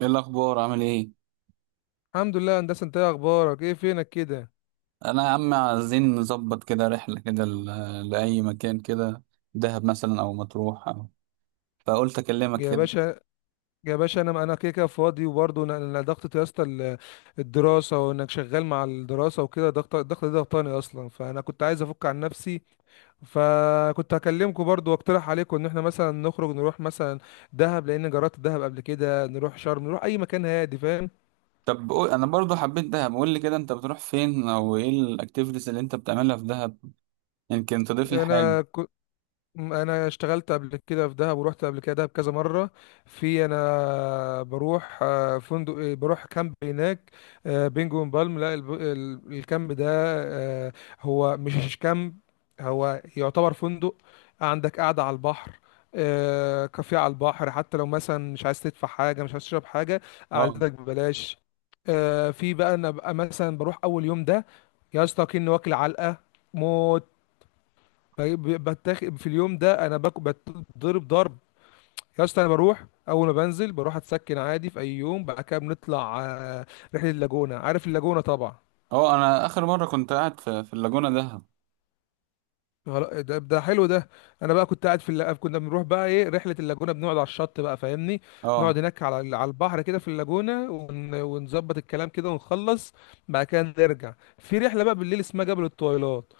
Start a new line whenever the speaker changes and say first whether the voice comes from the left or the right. right: ايه الاخبار عامل ايه؟
left: الحمد لله يا هندسه، انت ايه اخبارك؟ ايه فينك كده؟
right: انا يا عم عايزين نظبط كده رحله كده لاي مكان كده. دهب مثلا او مطروح أو. فقلت اكلمك
left: يا
right: كده.
left: باشا، يا باشا، انا كده فاضي، وبرضه انا ضغطة يا اسطى. الدراسه، وانك شغال مع الدراسه وكده ضغط. الضغط ده ضغطاني اصلا، فانا كنت عايز افك عن نفسي. فكنت هكلمكم برضو واقترح عليكم ان احنا مثلا نخرج، نروح مثلا دهب، لان جربت دهب قبل كده. نروح شرم، نروح اي مكان هادي، فاهم؟
right: انا برضو حبيت دهب، قول لي كده انت بتروح فين او ايه الاكتيفيتيز اللي انت بتعملها في دهب؟ يمكن تضيف لي حاجه.
left: انا انا اشتغلت قبل كده في دهب، ورحت قبل كده دهب كذا مره. في انا بروح فندق، بروح كامب هناك. بينجو بالم، لا الكامب ده. هو مش كامب، هو يعتبر فندق. عندك قاعده على البحر، كافيه على البحر. حتى لو مثلا مش عايز تدفع حاجه، مش عايز تشرب حاجه،
right: اه.
left: قعدتك ببلاش. في بقى انا بقى مثلا بروح اول يوم ده يا اسطى كأني واكل علقه موت. فبتاخد في اليوم ده انا باكل بتضرب ضرب يا اسطى. انا بروح اول ما بنزل بروح اتسكن عادي، في اي يوم بعد كده بنطلع رحله اللاجونه. عارف اللاجونه طبعا.
right: اه، انا اخر مره كنت قاعد في اللاجونه دهب.
left: ده حلو ده. انا بقى كنت قاعد في كنا بنروح بقى ايه رحله اللاجونه، بنقعد على الشط بقى، فاهمني؟
right: اه
left: نقعد هناك على على البحر كده في اللاجونه، ونظبط الكلام كده ونخلص. بعد كده نرجع في رحله بقى بالليل اسمها جبل الطويلات.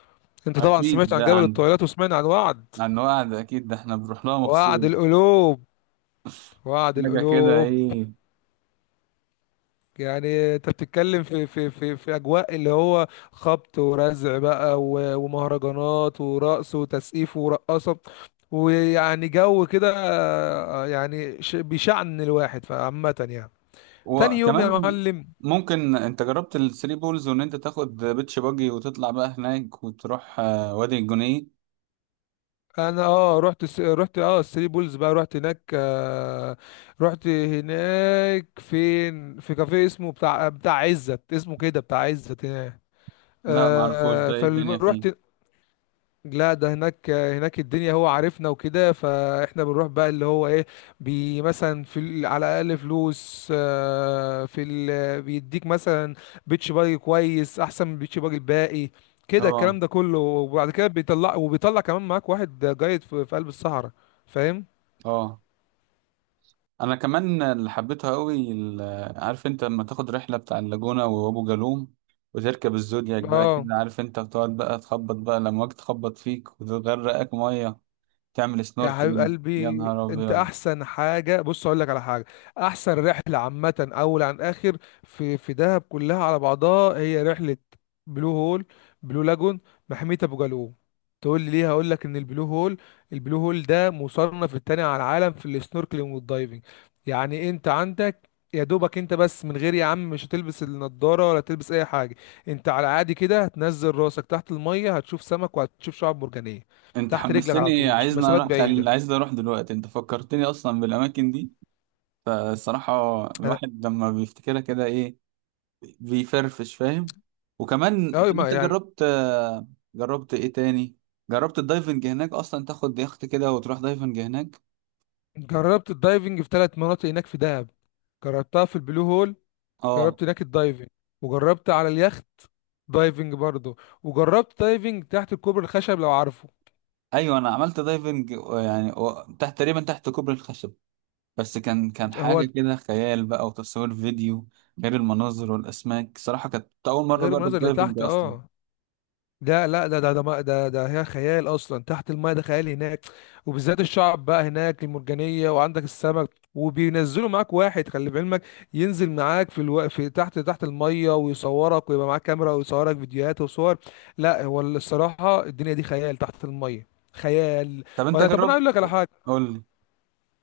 left: انت طبعا سمعت
right: اكيد
left: عن
right: ده
left: جبل
right: عن،
left: الطويلات، وسمعت عن وعد.
right: عن وعد، اكيد ده احنا بنروح لها
left: وعد
right: مخصوص.
left: القلوب وعد
right: حاجه كده
left: القلوب
right: ايه؟
left: يعني انت بتتكلم في اجواء اللي هو خبط ورزع بقى ومهرجانات ورقص وتسقيف ورقصه. ويعني جو كده يعني بيشعن الواحد، فعامة يعني. تاني يوم يا
right: وكمان
left: معلم،
right: ممكن انت جربت الثري بولز، وان انت تاخد بيتش باجي وتطلع بقى هناك وتروح وادي الجنيه.
left: انا اه رحت اه الثري بولز بقى، رحت هناك آه. رحت هناك فين؟ في كافيه اسمه بتاع بتاع عزت، اسمه كده بتاع عزت هناك.
right: لا معرفوش ده، ايه الدنيا فيه؟
left: فرحت. لا ده هناك، هناك الدنيا هو عارفنا وكده، فاحنا بنروح بقى اللي هو ايه، بي مثلا في على الاقل فلوس، في ال بيديك مثلا. بيتش باجي كويس احسن من بيتش باجي الباقي كده.
right: اه.
left: الكلام ده كله، وبعد كده بيطلع، وبيطلع كمان معاك واحد جايد في قلب الصحراء، فاهم؟
right: اه انا كمان اللي حبيتها قوي عارف انت لما تاخد رحله بتاع اللاجونه وابو جالوم، وتركب الزودياك بقى
left: اه.
right: كده، عارف انت بتقعد بقى تخبط بقى لما واجي تخبط فيك وتغرقك ميه. تعمل
left: يا حبيب
right: سنوركلينج. يا
left: قلبي،
right: نهار
left: انت
right: ابيض،
left: احسن حاجه، بص اقول لك على حاجه. احسن رحله عامه، اول عن اخر، في في دهب كلها على بعضها هي رحله بلو هول، بلو لاجون، محميه ابو جالوم. تقول لي ليه؟ هقول لك ان البلو هول ده مصنف التاني على العالم في السنوركلينج والدايفنج. يعني انت عندك يا دوبك انت بس، من غير يا عم مش هتلبس النضاره ولا تلبس اي حاجه. انت على عادي كده، هتنزل راسك تحت الميه، هتشوف سمك وهتشوف شعاب مرجانيه
right: انت
left: تحت رجلك على
right: حمستني،
left: طول، مش
right: عايزني
left: مسافات
right: اروح
left: بعيده.
right: عايز اروح دلوقتي، انت فكرتني اصلا بالاماكن دي. فالصراحة
left: انا
right: الواحد لما بيفتكرها كده ايه، بيفرفش، فاهم؟ وكمان
left: اه
right: طب
left: ما
right: انت
left: يعني
right: جربت، جربت ايه تاني؟ جربت الدايفنج هناك اصلا؟ تاخد يخت كده وتروح دايفنج هناك.
left: جربت الدايفنج في ثلاث مناطق هناك في دهب. جربتها في البلو هول،
right: اه
left: جربت هناك الدايفنج، وجربت على اليخت دايفنج برضه، وجربت دايفنج تحت الكوبري الخشب لو عارفه.
right: ايوه انا عملت دايفنج، يعني تحت، تقريبا تحت كوبري الخشب. بس كان حاجة
left: هو
right: كده خيال بقى، وتصوير فيديو. غير المناظر والاسماك، صراحة كانت اول مرة
left: غير
right: اجرب
left: المناظر اللي
right: دايفنج
left: تحت
right: اصلا.
left: اه. ده لا ده ده ده ما- ده ده هي خيال اصلا تحت الماء، ده خيال هناك. وبالذات الشعب بقى هناك المرجانيه، وعندك السمك، وبينزلوا معاك واحد خلي بعلمك، ينزل معاك في في تحت الميه ويصورك، ويبقى معاك كاميرا ويصورك فيديوهات وصور. لا هو الصراحه الدنيا دي خيال تحت الميه، خيال.
right: طب انت
left: وانا طب انا
right: جربت؟
left: اقول لك على حاجه.
right: قول لي.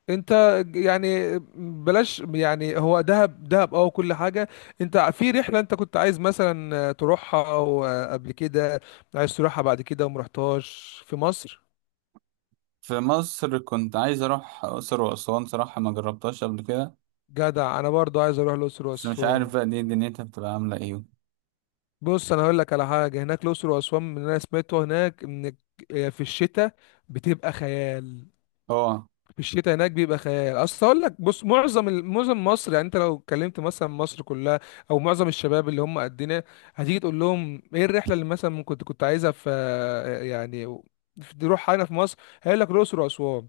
left: انت يعني بلاش يعني، هو دهب دهب اه كل حاجه. انت في رحله انت كنت عايز مثلا تروحها او قبل كده، عايز تروحها بعد كده، وما رحتهاش في مصر؟
right: في مصر كنت عايز اروح اقصر واسوان، صراحة ما جربتهاش قبل كده.
left: جدع، انا برضو عايز اروح الاقصر
right: بس مش
left: واسوان.
right: عارف بقى دي دنيتها بتبقى عاملة ايه.
left: بص انا هقول لك على حاجه، هناك الاقصر واسوان من اللي انا سمعته هناك ان في الشتاء بتبقى خيال.
right: اه،
left: في الشتاء هناك بيبقى خيال، اصل اقول لك بص، معظم معظم مصر، يعني انت لو اتكلمت مثلا مصر كلها او معظم الشباب اللي هم قدنا، هتيجي تقول لهم ايه الرحله اللي مثلا ممكن كنت عايزها في يعني، تروح هنا في مصر، هيقول لك الاقصر واسوان.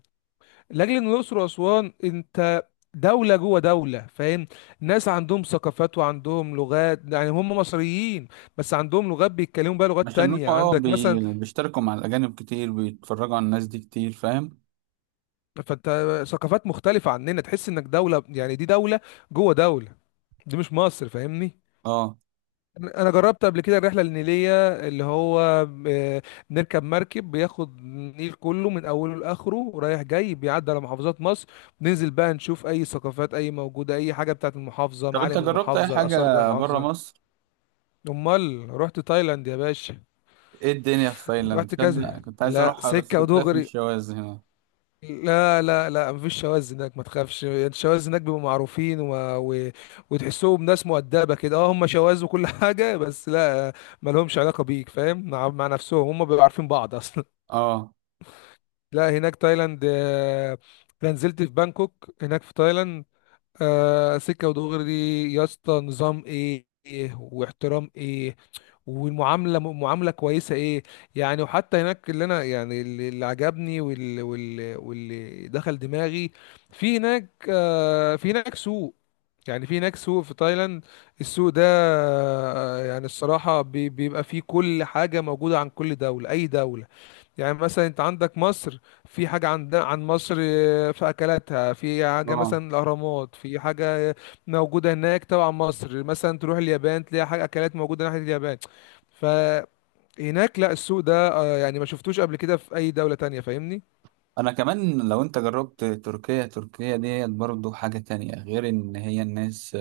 left: لاجل ان الاقصر واسوان انت دوله جوه دوله، فاهم؟ ناس عندهم ثقافات وعندهم لغات، يعني هم مصريين بس عندهم لغات بيتكلموا بقى لغات
right: عشان هم
left: تانية.
right: اه
left: عندك مثلا
right: بيشتركوا مع الأجانب كتير، بيتفرجوا على الناس دي كتير، فاهم؟
left: فانت ثقافات مختلفه عننا، تحس انك دوله، يعني دي دوله جوه دوله، دي مش مصر، فاهمني؟
right: اه.
left: انا جربت قبل كده الرحله النيليه، اللي هو آه، بنركب مركب بياخد النيل كله من اوله لاخره رايح جاي، بيعدي على محافظات مصر، بننزل بقى نشوف اي ثقافات، اي موجوده، اي حاجه بتاعت المحافظه،
right: طب انت
left: معالم
right: جربت أي
left: المحافظه،
right: حاجة
left: الاثار بتاع
right: برا
left: المحافظه.
right: مصر؟
left: امال رحت تايلاند يا باشا،
right: ايه الدنيا في تايلاند؟
left: رحت
right: تصدق
left: كذا،
right: كنت عايز
left: لا
right: أروحها، بس
left: سكه
right: كنت خايف من
left: ودغري.
right: الشواذ هنا.
left: لا مفيش شواذ هناك، ما تخافش، الشواذ هناك بيبقوا معروفين وتحسهم ناس مؤدبه كده. اه هم شواذ وكل حاجه، بس لا، ما لهمش علاقه بيك، فاهم؟ مع نفسهم هم بيبقوا عارفين بعض اصلا.
right: اه.
left: لا هناك تايلاند. انا نزلت في بانكوك هناك في تايلاند. سكه ودغري. يا اسطى نظام ايه، إيه واحترام ايه، والمعامله معامله كويسه ايه. يعني وحتى هناك اللي انا يعني اللي عجبني واللي دخل دماغي، في هناك في هناك سوق، يعني في هناك سوق في تايلاند. السوق ده يعني الصراحه بيبقى فيه كل حاجه موجوده عن كل دوله، اي دوله. يعني مثلا انت عندك مصر، في حاجة عندنا عن مصر، في أكلاتها، في حاجة
right: اه
left: مثلا الأهرامات، في حاجة موجودة هناك تبع مصر. مثلا تروح اليابان، تلاقي حاجة أكلات موجودة ناحية اليابان. فهناك لا السوق ده يعني ما شفتوش قبل كده في أي دولة تانية، فاهمني؟
right: أنا كمان، لو انت جربت تركيا، تركيا ديت برضو حاجة تانية، غير إن هي الناس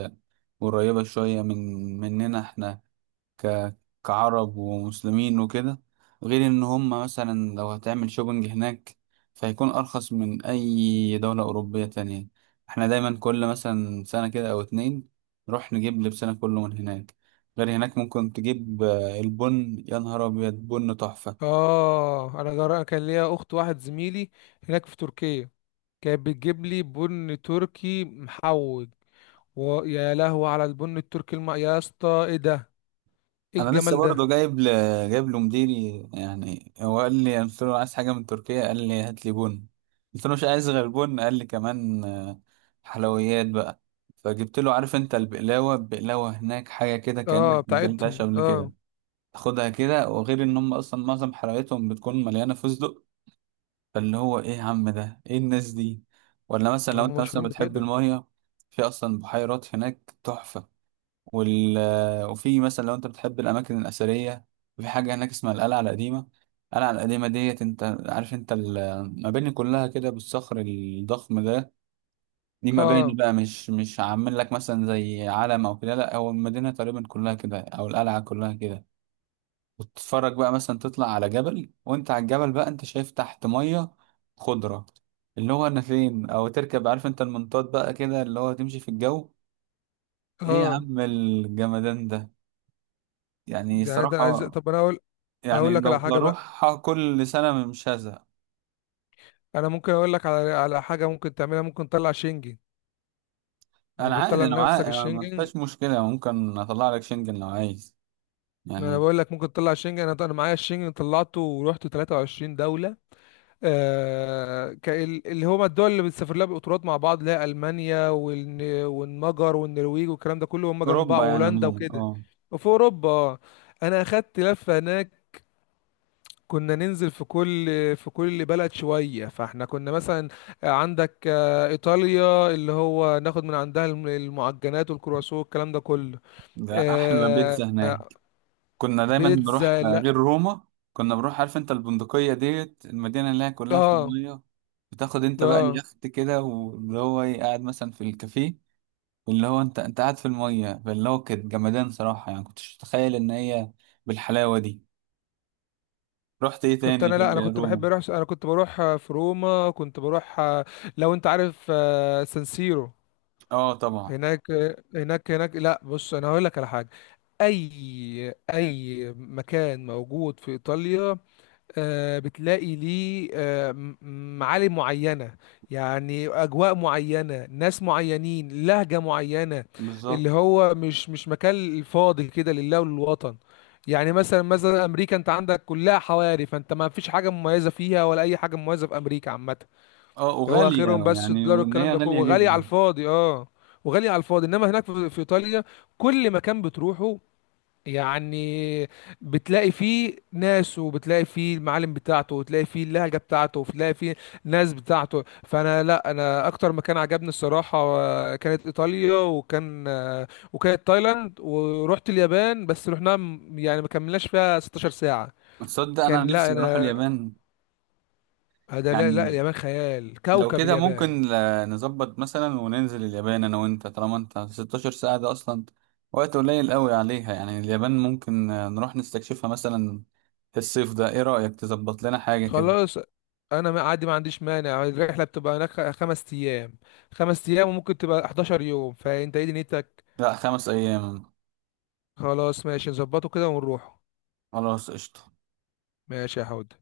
right: قريبة شوية من، مننا احنا ك... كعرب ومسلمين وكده. غير ان هم مثلا لو هتعمل شوبنج هناك، فهيكون ارخص من اي دولة اوروبية تانية. احنا دايما كل مثلا سنة كده او اتنين نروح نجيب لبسنا كله من هناك. غير هناك ممكن تجيب البن، يا نهار ابيض، بن تحفة.
left: آه أنا جرى كان ليا أخت واحد زميلي هناك في تركيا، كانت بتجيب لي بن تركي محوج. ويا لهوي على البن التركي يا اسطى ايه ده، ايه
right: انا لسه
left: الجمال ده.
right: برضه جايب له مديري، يعني هو قال لي، قلت له عايز حاجه من تركيا، قال لي هات لي بن، قلت له مش عايز غير بن، قال لي كمان حلويات بقى. فجبت له، عارف انت البقلاوه، البقلاوه هناك حاجه كده كانك
left: اه
right: ما
left: بتاعتهم
right: اكلتهاش قبل
left: اه،
right: كده. تاخدها كده، وغير ان هم اصلا معظم حلوياتهم بتكون مليانه فستق. فاللي هو ايه يا عم، ده ايه الناس دي؟ ولا مثلا لو
left: هم
right: انت مثلا
left: مشهورين
right: بتحب
left: بكده.
right: الميه، في اصلا بحيرات هناك تحفه. وال... وفي مثلا لو انت بتحب الاماكن الاثريه، في حاجه هناك اسمها القلعه القديمه. القلعه القديمه ديت، انت عارف انت المباني كلها كده بالصخر الضخم ده، دي مباني
left: اه
right: بقى، مش عامل لك مثلا زي علم او كده، لا هو المدينه تقريبا كلها كده، او القلعه كلها كده. وتتفرج بقى مثلا تطلع على جبل، وانت على الجبل بقى انت شايف تحت ميه خضره. اللي هو انا فين، او تركب عارف انت المنطاد بقى كده اللي هو تمشي في الجو. ايه يا
left: اه
right: عم الجمدان ده؟ يعني
left: يعني ده عايز،
right: صراحة
left: طب انا اقول،
right: يعني
left: اقول لك على
right: لو
left: حاجه بقى.
right: اروح كل سنة مش هزهق.
left: انا ممكن اقول لك على على حاجه ممكن تعملها، ممكن تطلع شنجن،
right: انا
left: ممكن تطلع
right: عادي، انا
left: لنفسك
right: معايا، يعني ما
left: الشنجن.
right: فيهاش مشكلة، يعني ممكن اطلع لك شنجن لو عايز،
left: ما انا
right: يعني.
left: بقول لك ممكن تطلع شنجن، انا معايا الشنجن، طلعته ورحت 23 دوله. آه اللي هما الدول اللي بتسافر لها بالقطارات مع بعض، اللي هي المانيا والمجر والنرويج والكلام ده كله، هم جنب بعض،
right: اوروبا يعني
left: وهولندا
right: عموما،
left: وكده.
right: اه.
left: وفي اوروبا آه. انا اخدت لفه هناك، كنا ننزل في كل في كل بلد شوية، فاحنا كنا مثلا عندك إيطاليا، اللي هو ناخد من عندها المعجنات والكرواسون والكلام ده كله.
right: ده احلى
left: آه،
right: بيتزا
left: آه،
right: هناك. كنا دايما
left: بيتزا،
right: بنروح
left: لا.
right: غير روما، كنا بنروح عارف انت البندقية ديت، المدينة اللي هي كلها في
left: اه
right: المية. بتاخد انت بقى
left: اه
right: اليخت كده واللي هو ايه قاعد مثلا في الكافيه، واللي هو انت، انت قاعد في المية، فاللي هو كانت جمدان صراحة، يعني كنتش متخيل ان هي بالحلاوة دي. رحت ايه
left: كنت
right: تاني
left: انا لا انا
right: غير
left: كنت بحب
right: روما؟
left: اروح، انا كنت بروح في روما، كنت بروح لو انت عارف سانسيرو.
right: اه طبعا.
left: هناك هناك هناك لا بص، انا هقول لك على حاجة. اي اي مكان موجود في ايطاليا بتلاقي ليه معالم معينة، يعني أجواء معينة، ناس معينين، لهجة معينة.
right: بالظبط.
left: اللي هو مش مش مكان فاضي كده لله وللوطن. يعني مثلا مثلا أمريكا، أنت عندك كلها حواري، فأنت ما فيش حاجة مميزة فيها ولا أي حاجة مميزة في أمريكا عامة.
right: اه
left: هو
right: وغالية.
left: آخرهم بس
right: يعني
left: الدولار
right: وان هي
left: والكلام ده كله،
right: غالية
left: وغالي على
right: جدا.
left: الفاضي، أه وغالي على الفاضي. إنما هناك في في إيطاليا، كل مكان بتروحه يعني، بتلاقي فيه ناس، وبتلاقي فيه المعالم بتاعته، وتلاقي فيه اللهجة بتاعته، وتلاقي فيه ناس بتاعته. فانا لا انا اكتر مكان عجبني الصراحة كانت ايطاليا، وكان وكانت تايلاند. ورحت اليابان بس رحنا يعني ما كملناش فيها 16 ساعة.
right: تصدق انا
left: كان لا
right: نفسي اروح
left: انا،
right: اليابان.
left: هذا لا
right: يعني
left: اليابان خيال،
right: لو
left: كوكب
right: كده
left: اليابان.
right: ممكن نظبط مثلا وننزل اليابان انا وانت، طالما انت 16 ساعة ده اصلا وقت قليل قوي عليها، يعني اليابان ممكن نروح نستكشفها مثلا في الصيف ده. ايه رأيك تظبط لنا حاجة كده؟
left: خلاص، انا ما عادي، ما عنديش مانع. الرحله بتبقى هناك 5 ايام، 5 ايام وممكن تبقى 11 يوم، فانت ايه دنيتك؟
right: لا 5 ايام.
left: خلاص ماشي نظبطه كده ونروحه.
right: خلاص قشطة.
left: ماشي يا حود.